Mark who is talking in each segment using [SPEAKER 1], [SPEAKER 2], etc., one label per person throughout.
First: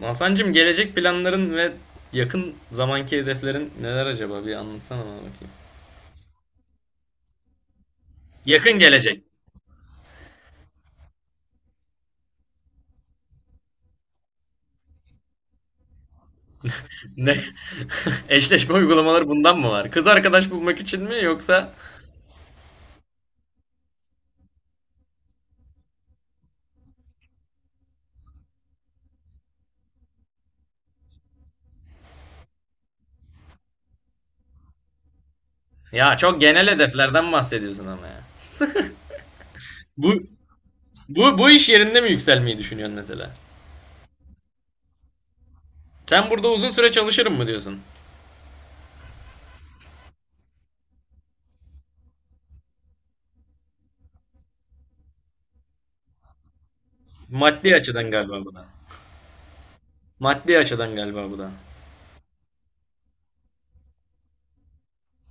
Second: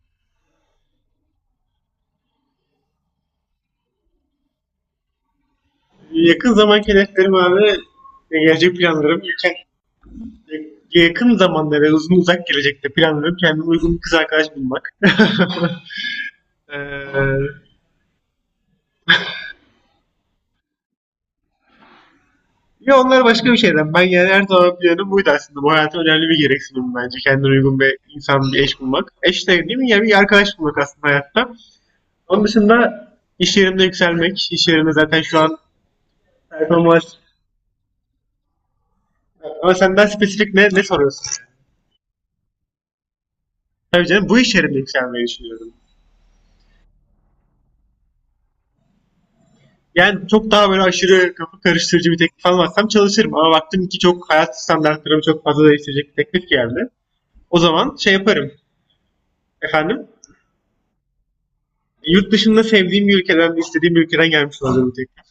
[SPEAKER 1] Hasan'cığım gelecek planların ve yakın zamanki hedeflerin neler acaba? Bir anlatsana bana bakayım.
[SPEAKER 2] Yakın zamanki hedeflerim abi gelecek
[SPEAKER 1] Yakın
[SPEAKER 2] planlarım
[SPEAKER 1] gelecek.
[SPEAKER 2] yakın, yakın zamanda ve uzun uzak gelecekte planlarım kendime uygun bir kız arkadaş bulmak.
[SPEAKER 1] Ne?
[SPEAKER 2] ee,
[SPEAKER 1] Eşleşme uygulamaları bundan mı var? Kız arkadaş bulmak için mi yoksa?
[SPEAKER 2] ya onlar başka bir şeyden. Ben yani her zaman planım buydu aslında. Bu hayata önemli bir gereksinim bence. Kendine uygun bir insan, bir eş bulmak. Eş de değil mi? Yani bir arkadaş bulmak aslında hayatta. Onun dışında iş yerimde yükselmek. İş yerinde zaten şu an
[SPEAKER 1] Ya çok genel
[SPEAKER 2] performans.
[SPEAKER 1] hedeflerden bahsediyorsun ama ya.
[SPEAKER 2] Ama senden
[SPEAKER 1] Bu
[SPEAKER 2] spesifik ne soruyorsun?
[SPEAKER 1] bu iş yerinde mi yükselmeyi düşünüyorsun mesela?
[SPEAKER 2] Tabii canım bu iş yerinde yükselmeyi düşünüyorum.
[SPEAKER 1] Sen burada uzun süre çalışırım mı diyorsun?
[SPEAKER 2] Yani çok daha böyle aşırı kafa karıştırıcı bir teklif almazsam çalışırım. Ama baktım ki çok hayat standartlarımı çok fazla değiştirecek bir teklif geldi. O
[SPEAKER 1] Maddi
[SPEAKER 2] zaman
[SPEAKER 1] açıdan
[SPEAKER 2] şey
[SPEAKER 1] galiba
[SPEAKER 2] yaparım.
[SPEAKER 1] bu da.
[SPEAKER 2] Efendim?
[SPEAKER 1] Maddi açıdan galiba bu da.
[SPEAKER 2] Yurt dışında sevdiğim bir ülkeden, istediğim bir ülkeden gelmiş olacağım bir teklif.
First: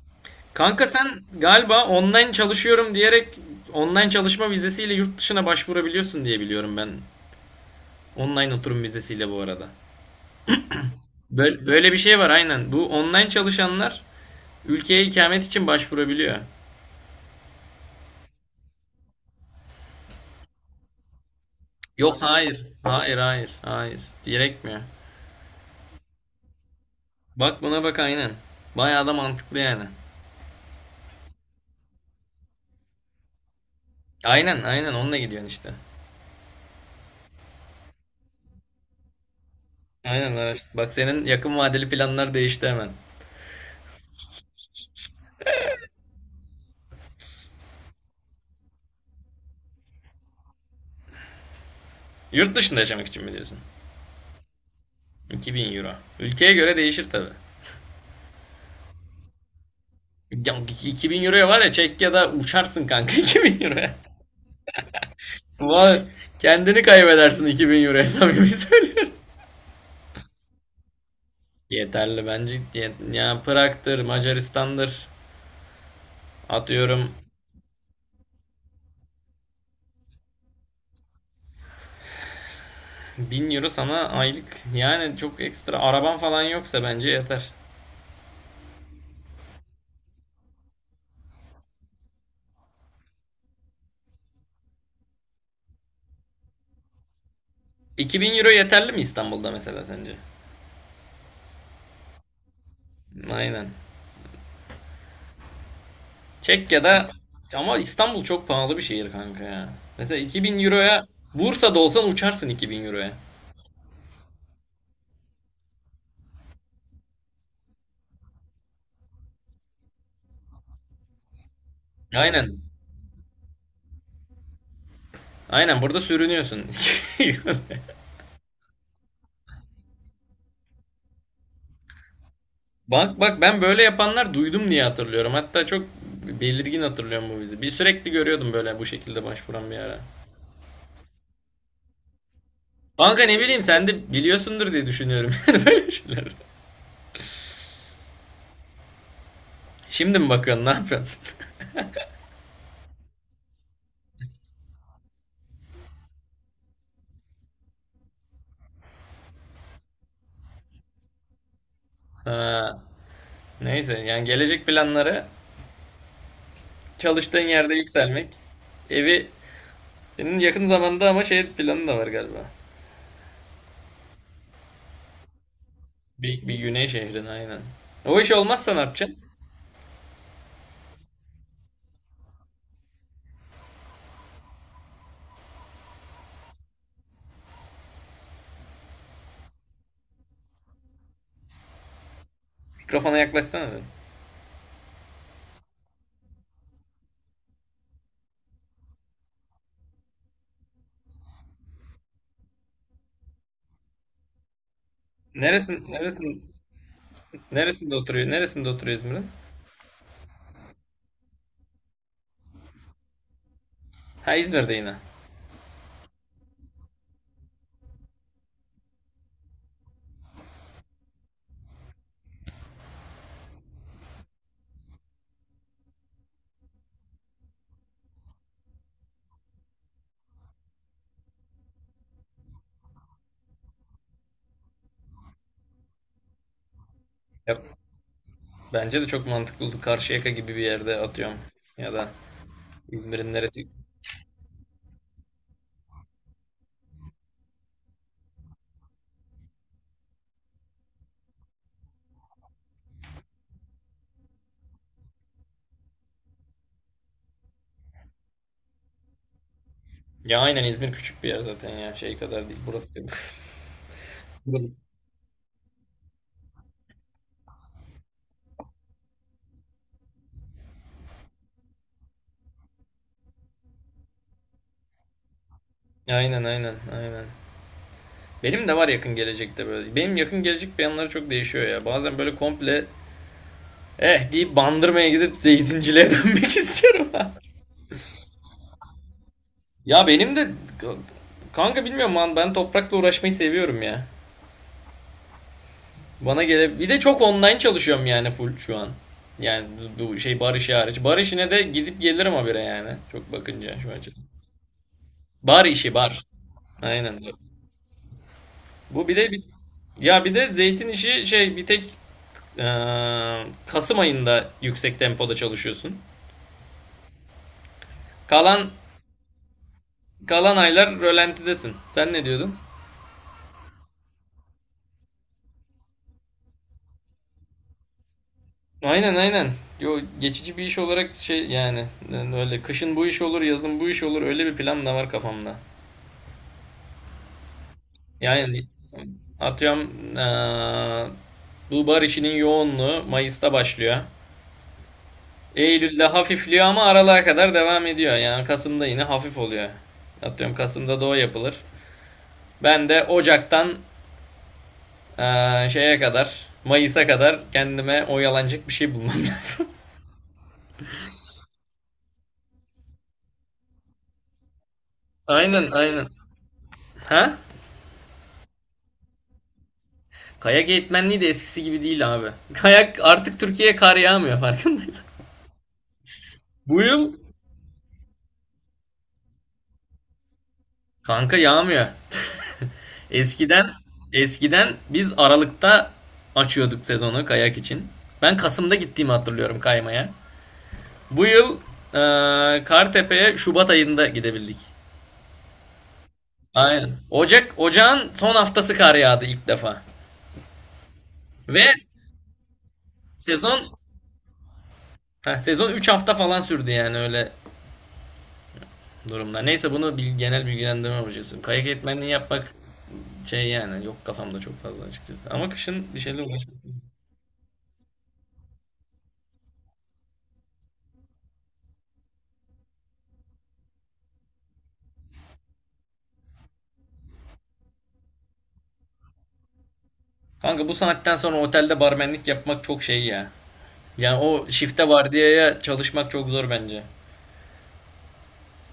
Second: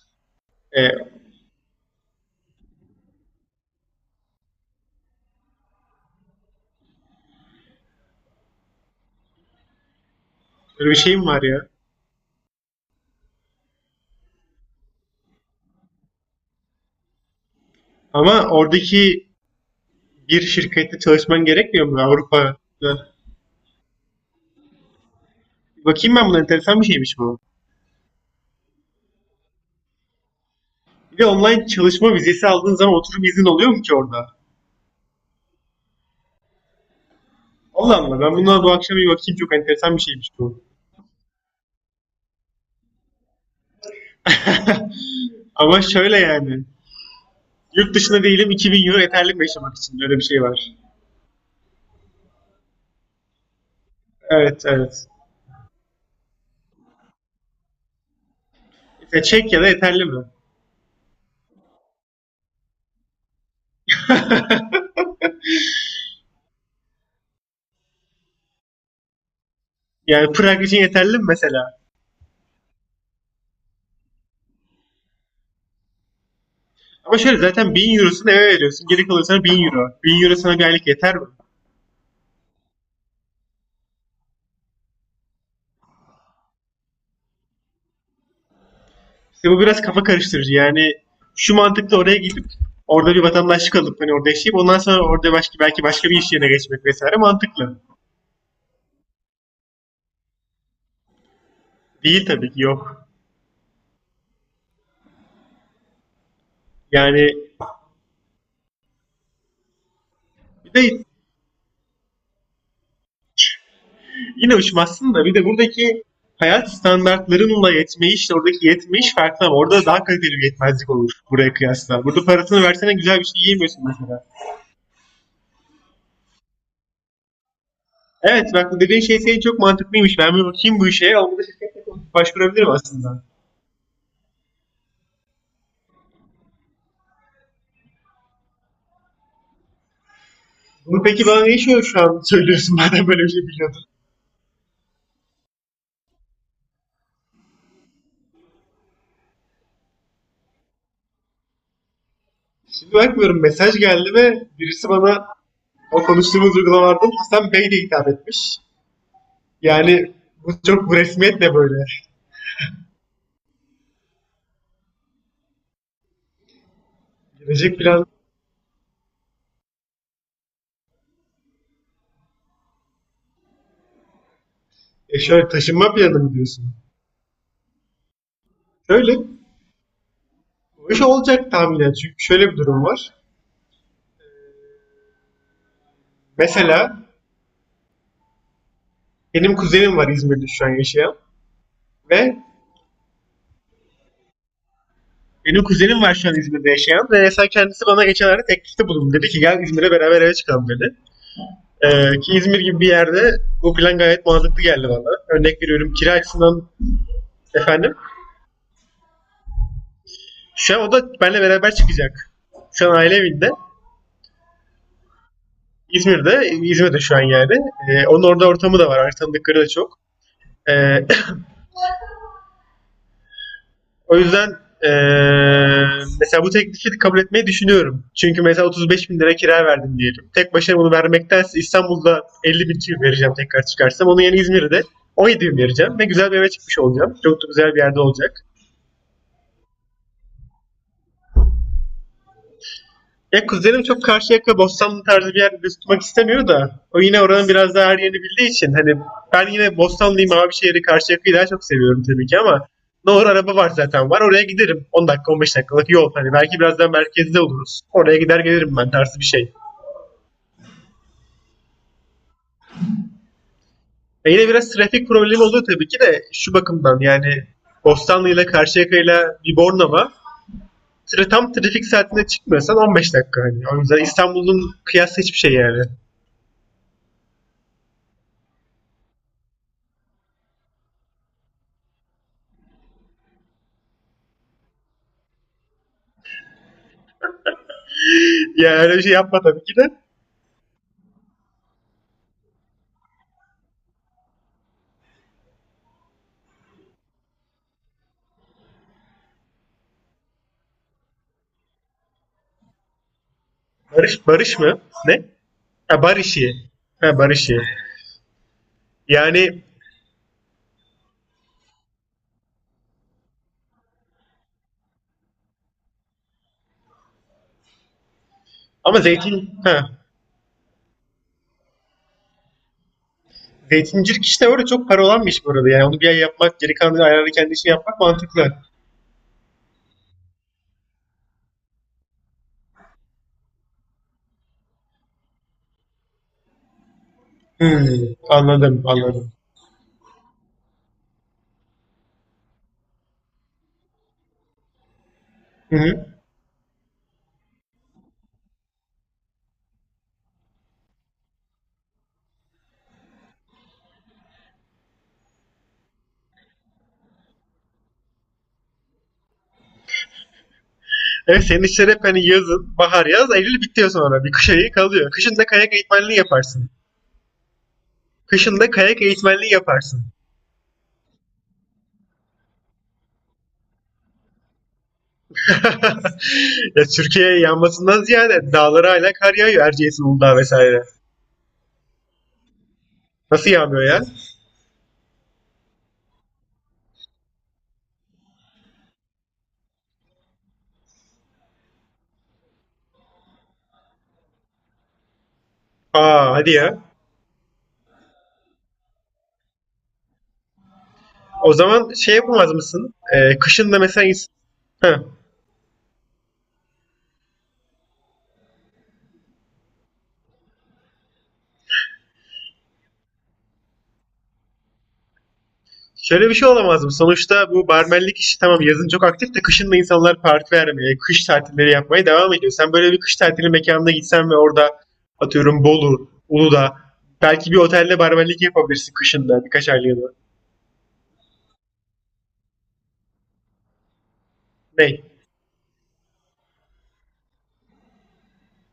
[SPEAKER 1] Kanka
[SPEAKER 2] Ee,
[SPEAKER 1] sen galiba online çalışıyorum diyerek online çalışma vizesiyle yurt dışına başvurabiliyorsun diye biliyorum ben. Online oturum vizesiyle bu arada.
[SPEAKER 2] böyle bir şeyim var
[SPEAKER 1] Böyle,
[SPEAKER 2] ya.
[SPEAKER 1] böyle bir şey var aynen. Bu online çalışanlar ülkeye ikamet için başvurabiliyor.
[SPEAKER 2] Ama oradaki bir şirkette çalışman gerekmiyor mu
[SPEAKER 1] Yok
[SPEAKER 2] Avrupa'da?
[SPEAKER 1] hayır. Hayır, hayır. Hayır. Gerekmiyor.
[SPEAKER 2] Bakayım ben buna, enteresan bir şeymiş bu.
[SPEAKER 1] Bak buna bak aynen. Bayağı da mantıklı yani.
[SPEAKER 2] Bir de online çalışma vizesi aldığın zaman oturum izin oluyor mu ki orada?
[SPEAKER 1] Aynen, aynen, onunla gidiyorsun işte.
[SPEAKER 2] Allah Allah, ben buna bu akşam bir bakayım, çok enteresan bir şeymiş
[SPEAKER 1] Aynen,
[SPEAKER 2] bu.
[SPEAKER 1] araştır. Bak, senin yakın vadeli planlar değişti hemen.
[SPEAKER 2] Ama şöyle yani, yurt dışında değilim, 2000 euro yeterli mi yaşamak için? Öyle bir şey var.
[SPEAKER 1] Yurt dışında yaşamak için mi diyorsun?
[SPEAKER 2] Evet, evet.
[SPEAKER 1] 2000 euro. Ülkeye göre değişir tabi.
[SPEAKER 2] Mesela Çek ya da yeterli mi?
[SPEAKER 1] Ya 2000 euroya var ya, Çekya'da uçarsın kanka. 2000 euroya. Vay, kendini kaybedersin 2000 euroya, samimi söylüyorum.
[SPEAKER 2] Yani Prag için yeterli mi mesela?
[SPEAKER 1] Yeterli bence. Ya Prag'dır, Macaristan'dır. Atıyorum.
[SPEAKER 2] Ama şöyle, zaten 1000 eurosunu eve veriyorsun. Geri kalıyor sana 1000 euro. 1000 euro sana bir aylık yeter mi?
[SPEAKER 1] 1000 euro sana aylık. Yani çok ekstra araban falan yoksa bence yeter.
[SPEAKER 2] İşte bu biraz kafa karıştırıcı. Yani şu mantıkla oraya gidip orada bir vatandaşlık alıp hani orada yaşayıp ondan sonra orada başka belki başka bir iş yerine geçmek vesaire mantıklı.
[SPEAKER 1] 2000 euro yeterli mi İstanbul'da mesela sence?
[SPEAKER 2] Değil tabii ki, yok.
[SPEAKER 1] Aynen. Çekya'da
[SPEAKER 2] Yani
[SPEAKER 1] ama İstanbul çok pahalı bir şehir kanka ya. Mesela 2000
[SPEAKER 2] bir de
[SPEAKER 1] euroya Bursa'da olsan uçarsın 2000 euroya.
[SPEAKER 2] yine uçmazsın da bir de buradaki hayat standartlarınla yetmeyiş, oradaki yetmeyiş farklı ama orada daha kaliteli bir yetmezlik olur buraya kıyasla. Burada
[SPEAKER 1] Aynen.
[SPEAKER 2] parasını versene güzel bir şey yiyemiyorsun mesela.
[SPEAKER 1] Aynen, burada sürünüyorsun.
[SPEAKER 2] Evet bak, bu dediğin şey senin çok mantıklıymış. Ben bir bakayım bu işe. Ama da şirketle konuşup başvurabilirim
[SPEAKER 1] Bak
[SPEAKER 2] aslında.
[SPEAKER 1] bak, ben böyle yapanlar duydum diye hatırlıyorum. Hatta çok belirgin hatırlıyorum bu vizi. Bir sürekli görüyordum böyle bu şekilde başvuran bir ara.
[SPEAKER 2] Bunu peki bana ne şu an söylüyorsun madem
[SPEAKER 1] Kanka
[SPEAKER 2] böyle bir
[SPEAKER 1] ne
[SPEAKER 2] şey
[SPEAKER 1] bileyim,
[SPEAKER 2] biliyordun.
[SPEAKER 1] sen de biliyorsundur diye düşünüyorum. Yani böyle şeyler. Şimdi mi bakıyorsun, ne yapıyorsun?
[SPEAKER 2] Şimdi bakmıyorum, mesaj geldi ve birisi bana o konuştuğumuz uygulamalardan Hasan Bey de hitap etmiş. Yani bu çok bu resmiyetle böyle.
[SPEAKER 1] Ha, neyse, yani gelecek planları çalıştığın yerde
[SPEAKER 2] Gelecek plan,
[SPEAKER 1] yükselmek. Evi Senin yakın zamanda ama şey planı da var galiba.
[SPEAKER 2] şöyle taşınma planı mı
[SPEAKER 1] Bir
[SPEAKER 2] diyorsun?
[SPEAKER 1] güney şehrine aynen. O iş olmazsa ne
[SPEAKER 2] Şöyle,
[SPEAKER 1] yapacaksın?
[SPEAKER 2] o iş olacak tahminen çünkü şöyle bir durum var. Mesela benim kuzenim var İzmir'de şu an yaşayan ve
[SPEAKER 1] Mikrofona yaklaşsana biraz.
[SPEAKER 2] benim kuzenim var şu an İzmir'de yaşayan ve mesela kendisi bana geçenlerde teklifte bulundu. Dedi ki gel İzmir'e beraber eve çıkalım dedi. Ki İzmir gibi bir yerde bu plan gayet mantıklı geldi bana. Örnek
[SPEAKER 1] Neresin,
[SPEAKER 2] veriyorum kira
[SPEAKER 1] neresin,
[SPEAKER 2] açısından, efendim.
[SPEAKER 1] neresinde oturuyor İzmir'in?
[SPEAKER 2] Şu an o da benimle beraber çıkacak. Şu an aile evinde.
[SPEAKER 1] Ha, İzmir'de yine.
[SPEAKER 2] İzmir'de, İzmir'de şu an yani. Onun orada ortamı da var. Artık tanıdıkları da çok. Ee, O yüzden eee, mesela bu teklifi kabul etmeyi düşünüyorum. Çünkü mesela 35 bin lira kira verdim diyelim. Tek başına bunu vermektense İstanbul'da 50 bin kira vereceğim tekrar çıkarsam. Onun yerine İzmir'de 17 bin vereceğim ve güzel bir eve çıkmış olacağım. Çok da
[SPEAKER 1] Yap-
[SPEAKER 2] güzel bir yerde olacak.
[SPEAKER 1] Bence de çok mantıklı oldu. Karşıyaka gibi bir yerde atıyorum. Ya da İzmir'in
[SPEAKER 2] Ya
[SPEAKER 1] neresi?
[SPEAKER 2] kuzenim çok Karşıyaka, Bostanlı tarzı bir yerde tutmak istemiyor da o yine oranın biraz daha her yerini bildiği için hani ben yine Bostanlıyım, Mavişehir'i, Karşıyaka'yı daha çok seviyorum tabii ki ama ne doğru, araba var zaten, var oraya giderim, 10 dakika 15 dakikalık yol hani, belki biraz daha merkezde oluruz, oraya gider gelirim ben tarzı bir şey.
[SPEAKER 1] Ya aynen, İzmir küçük bir yer zaten ya. Şey kadar değil. Burası gibi.
[SPEAKER 2] E yine biraz
[SPEAKER 1] Buralı.
[SPEAKER 2] trafik problemi oluyor tabii ki de, şu bakımdan yani Bostanlı ile Karşıyaka ile bir Bornova tam trafik saatinde çıkmıyorsan 15 dakika hani. O yüzden İstanbul'un kıyası hiçbir şey yani.
[SPEAKER 1] Aynen, aynen, aynen. Benim de var yakın gelecekte böyle. Benim yakın gelecek planları çok değişiyor ya. Bazen böyle komple eh deyip Bandırma'ya gidip zeytinciliğe dönmek istiyorum.
[SPEAKER 2] Yani öyle bir şey yapma tabii ki de.
[SPEAKER 1] Ya benim de, kanka bilmiyorum lan, ben toprakla uğraşmayı seviyorum ya. Bana gele, bir de çok online çalışıyorum yani, full şu an. Yani bu şey bar işi hariç. Bar işine de gidip gelirim habire yani. Çok bakınca şu açıdan.
[SPEAKER 2] Barış Barış mı? Ne?
[SPEAKER 1] Bar işi,
[SPEAKER 2] Ha,
[SPEAKER 1] bar.
[SPEAKER 2] Barışi. Ha,
[SPEAKER 1] Aynen.
[SPEAKER 2] Barışi.
[SPEAKER 1] Bu bir de bir,
[SPEAKER 2] Yani
[SPEAKER 1] ya bir de zeytin işi şey, bir tek Kasım ayında yüksek tempoda çalışıyorsun. Kalan
[SPEAKER 2] ama zeytin ha.
[SPEAKER 1] kalan aylar rölantidesin. Sen ne diyordun?
[SPEAKER 2] Zeytincilik işte öyle çok para olan bir iş bu arada. Yani onu bir ay yapmak, geri kalan ayarını kendi işini yapmak mantıklı.
[SPEAKER 1] Aynen, aynen. Yo, geçici bir iş olarak şey, yani öyle, kışın bu iş olur, yazın bu iş olur, öyle bir plan da var kafamda.
[SPEAKER 2] Hmm,
[SPEAKER 1] Yani
[SPEAKER 2] anladım, anladım.
[SPEAKER 1] atıyorum, eee, bu bar işinin yoğunluğu Mayıs'ta başlıyor. Eylül'de
[SPEAKER 2] Hı-hı.
[SPEAKER 1] hafifliyor ama Aralığa kadar devam ediyor. Yani Kasım'da yine hafif oluyor. Atıyorum Kasım'da da o yapılır. Ben de Ocak'tan, şeye kadar Mayıs'a kadar kendime oyalanacak bir şey bulmam lazım.
[SPEAKER 2] Evet, senin işler hep hani yazın, bahar yaz, Eylül bitiyor sonra. Bir kış ayı kalıyor. Kışın da
[SPEAKER 1] Aynen,
[SPEAKER 2] kayak
[SPEAKER 1] aynen.
[SPEAKER 2] eğitmenliği yaparsın.
[SPEAKER 1] Ha?
[SPEAKER 2] Kışın da kayak eğitmenliği yaparsın.
[SPEAKER 1] Kayak eğitmenliği de eskisi gibi değil abi. Kayak, artık Türkiye'ye kar yağmıyor farkındaysan. Bu
[SPEAKER 2] Ya
[SPEAKER 1] yıl
[SPEAKER 2] Türkiye yanmasından ziyade dağlara hala kar yağıyor. Erciyes, Uludağ vesaire.
[SPEAKER 1] kanka yağmıyor.
[SPEAKER 2] Nasıl
[SPEAKER 1] Eskiden
[SPEAKER 2] yağmıyor ya?
[SPEAKER 1] eskiden biz Aralık'ta açıyorduk sezonu kayak için. Ben Kasım'da gittiğimi hatırlıyorum kaymaya. Bu yıl Kartepe'ye Şubat ayında gidebildik.
[SPEAKER 2] Aa hadi ya.
[SPEAKER 1] Aynen. Ocağın son haftası kar yağdı ilk defa.
[SPEAKER 2] O
[SPEAKER 1] Ve
[SPEAKER 2] zaman şey yapamaz mısın?
[SPEAKER 1] sezon
[SPEAKER 2] Kışın da mesela Heh.
[SPEAKER 1] heh, sezon 3 hafta falan sürdü yani, öyle durumlar. Neyse, bunu bil, genel bilgilendirme hocası. Kayak eğitmenliği yapmak şey yani, yok kafamda çok fazla açıkçası. Ama kışın bir şeyle
[SPEAKER 2] Şöyle bir şey
[SPEAKER 1] uğraşmak.
[SPEAKER 2] olamaz mı? Sonuçta bu barmenlik işi tamam, yazın çok aktif de kışın da insanlar parti vermeye, kış tatilleri yapmaya devam ediyor. Sen böyle bir kış tatili mekanına gitsen ve orada atıyorum Bolu, Uludağ, belki bir otelde barmenlik yapabilirsin kışında birkaç aylığına.
[SPEAKER 1] Kanka bu saatten sonra otelde barmenlik yapmak çok şey ya. Yani o şifte
[SPEAKER 2] Ne?
[SPEAKER 1] vardiyaya çalışmak çok zor bence.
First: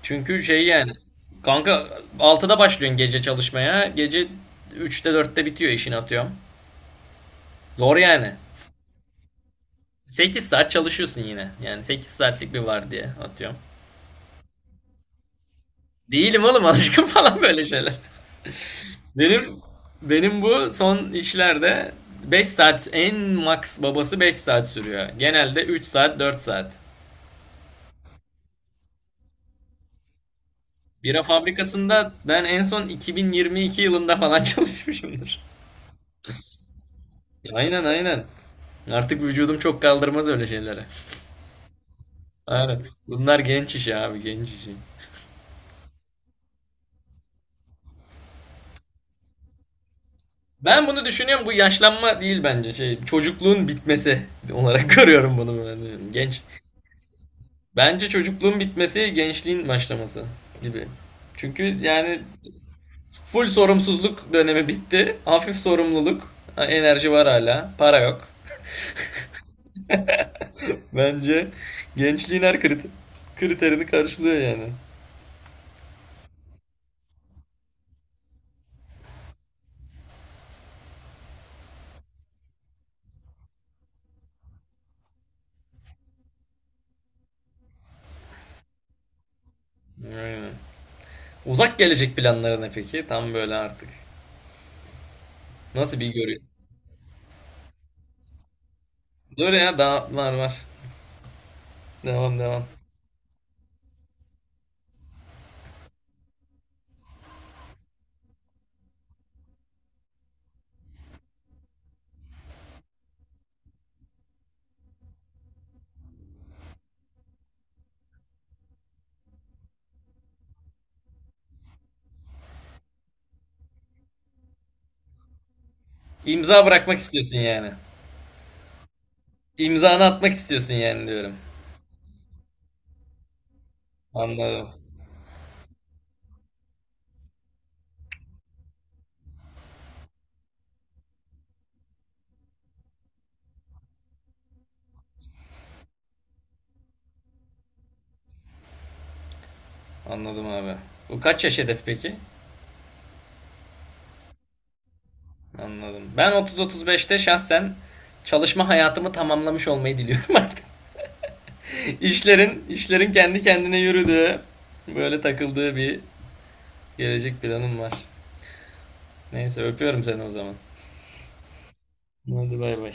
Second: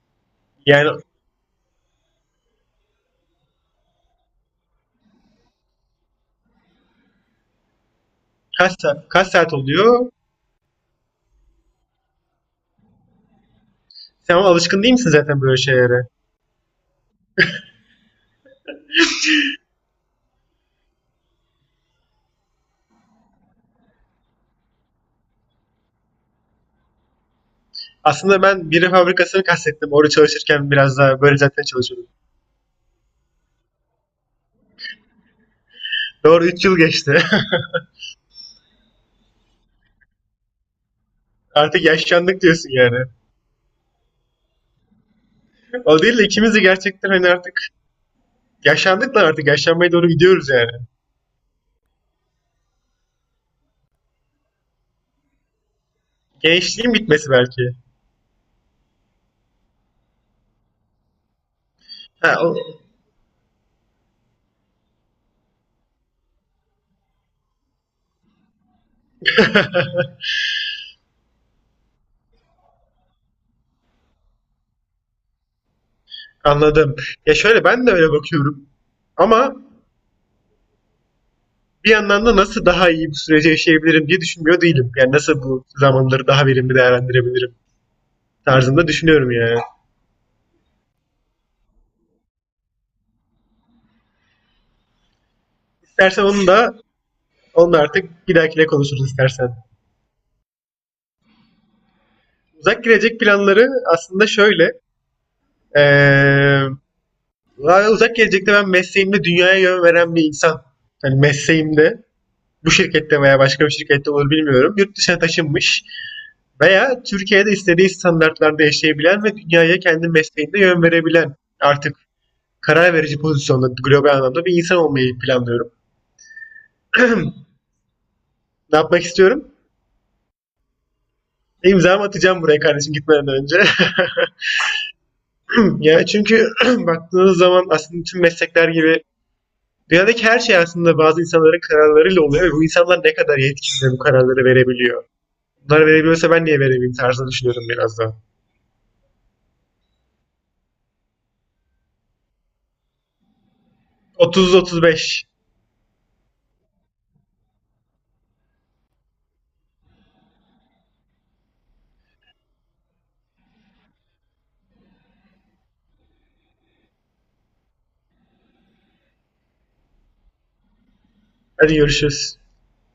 [SPEAKER 1] Çünkü şey
[SPEAKER 2] Yani
[SPEAKER 1] yani, kanka altıda başlıyorsun gece çalışmaya. Gece üçte dörtte bitiyor işini atıyorum. Zor yani.
[SPEAKER 2] kaç saat, kaç saat oluyor?
[SPEAKER 1] 8 saat çalışıyorsun yine. Yani 8 saatlik bir vardiya atıyorum.
[SPEAKER 2] Sen ama alışkın değil misin zaten böyle şeylere?
[SPEAKER 1] Değilim oğlum alışkın falan böyle şeyler. Benim benim bu son işlerde 5 saat, en max babası 5 saat sürüyor. Genelde 3 saat 4 saat.
[SPEAKER 2] Aslında ben biri fabrikasını kastettim. Orada çalışırken biraz daha
[SPEAKER 1] Bira
[SPEAKER 2] böyle zaten çalışıyordum.
[SPEAKER 1] fabrikasında ben en son 2022 yılında falan çalışmışımdır.
[SPEAKER 2] Doğru, 3 yıl geçti.
[SPEAKER 1] Aynen, aynen. Artık vücudum çok kaldırmaz öyle şeylere.
[SPEAKER 2] Artık yaşlandık diyorsun
[SPEAKER 1] Aynen.
[SPEAKER 2] yani.
[SPEAKER 1] Bunlar genç işi abi, genç işi.
[SPEAKER 2] O değil de ikimiz de gerçekten hani artık yaşlandık da artık yaşlanmaya doğru gidiyoruz yani.
[SPEAKER 1] Ben bunu düşünüyorum, bu yaşlanma değil bence, şey çocukluğun bitmesi olarak görüyorum bunu ben. Genç.
[SPEAKER 2] Gençliğin bitmesi belki.
[SPEAKER 1] Bence çocukluğun bitmesi, gençliğin başlaması gibi. Çünkü yani
[SPEAKER 2] Ha,
[SPEAKER 1] full sorumsuzluk dönemi bitti. Hafif sorumluluk. Ha, enerji var hala. Para yok. Bence gençliğin her kriterini karşılıyor yani.
[SPEAKER 2] anladım. Ya şöyle, ben de öyle bakıyorum. Ama bir yandan da nasıl daha iyi bu süreci yaşayabilirim diye düşünmüyor değilim. Yani nasıl bu zamanları daha verimli değerlendirebilirim tarzında düşünüyorum yani.
[SPEAKER 1] Aynen. Uzak gelecek planları ne peki? Tam böyle artık nasıl bir
[SPEAKER 2] İstersen
[SPEAKER 1] görüyor?
[SPEAKER 2] onu da artık bir dahakine konuşuruz
[SPEAKER 1] Dur
[SPEAKER 2] istersen.
[SPEAKER 1] ya, daha var var. Devam, devam.
[SPEAKER 2] Uzak gelecek planları aslında şöyle. Ee, Yani uzak gelecekte ben mesleğimde dünyaya yön veren bir insan. Hani mesleğimde bu şirkette veya başka bir şirkette olur bilmiyorum. Yurt dışına taşınmış veya Türkiye'de istediği standartlarda yaşayabilen ve dünyaya kendi mesleğinde yön verebilen artık karar verici pozisyonda global anlamda bir insan olmayı planlıyorum.
[SPEAKER 1] İmza bırakmak istiyorsun yani.
[SPEAKER 2] Ne yapmak istiyorum?
[SPEAKER 1] İmzanı atmak istiyorsun yani, diyorum.
[SPEAKER 2] İmzamı atacağım buraya kardeşim gitmeden önce.
[SPEAKER 1] Anladım.
[SPEAKER 2] ya çünkü baktığınız zaman aslında tüm meslekler gibi dünyadaki her şey aslında bazı insanların kararlarıyla oluyor ve bu insanlar ne kadar yetkin bu kararları verebiliyor. Bunları verebiliyorsa ben niye veremeyeyim tarzını düşünüyorum biraz da.
[SPEAKER 1] Anladım abi. Bu kaç yaş hedef peki?
[SPEAKER 2] 30-35.
[SPEAKER 1] Anladım. Ben 30-35'te şahsen çalışma hayatımı tamamlamış olmayı diliyorum artık. İşlerin kendi kendine yürüdüğü, böyle takıldığı bir gelecek planım var. Neyse, öpüyorum seni o zaman.
[SPEAKER 2] Hadi görüşürüz.
[SPEAKER 1] Hadi bay bay.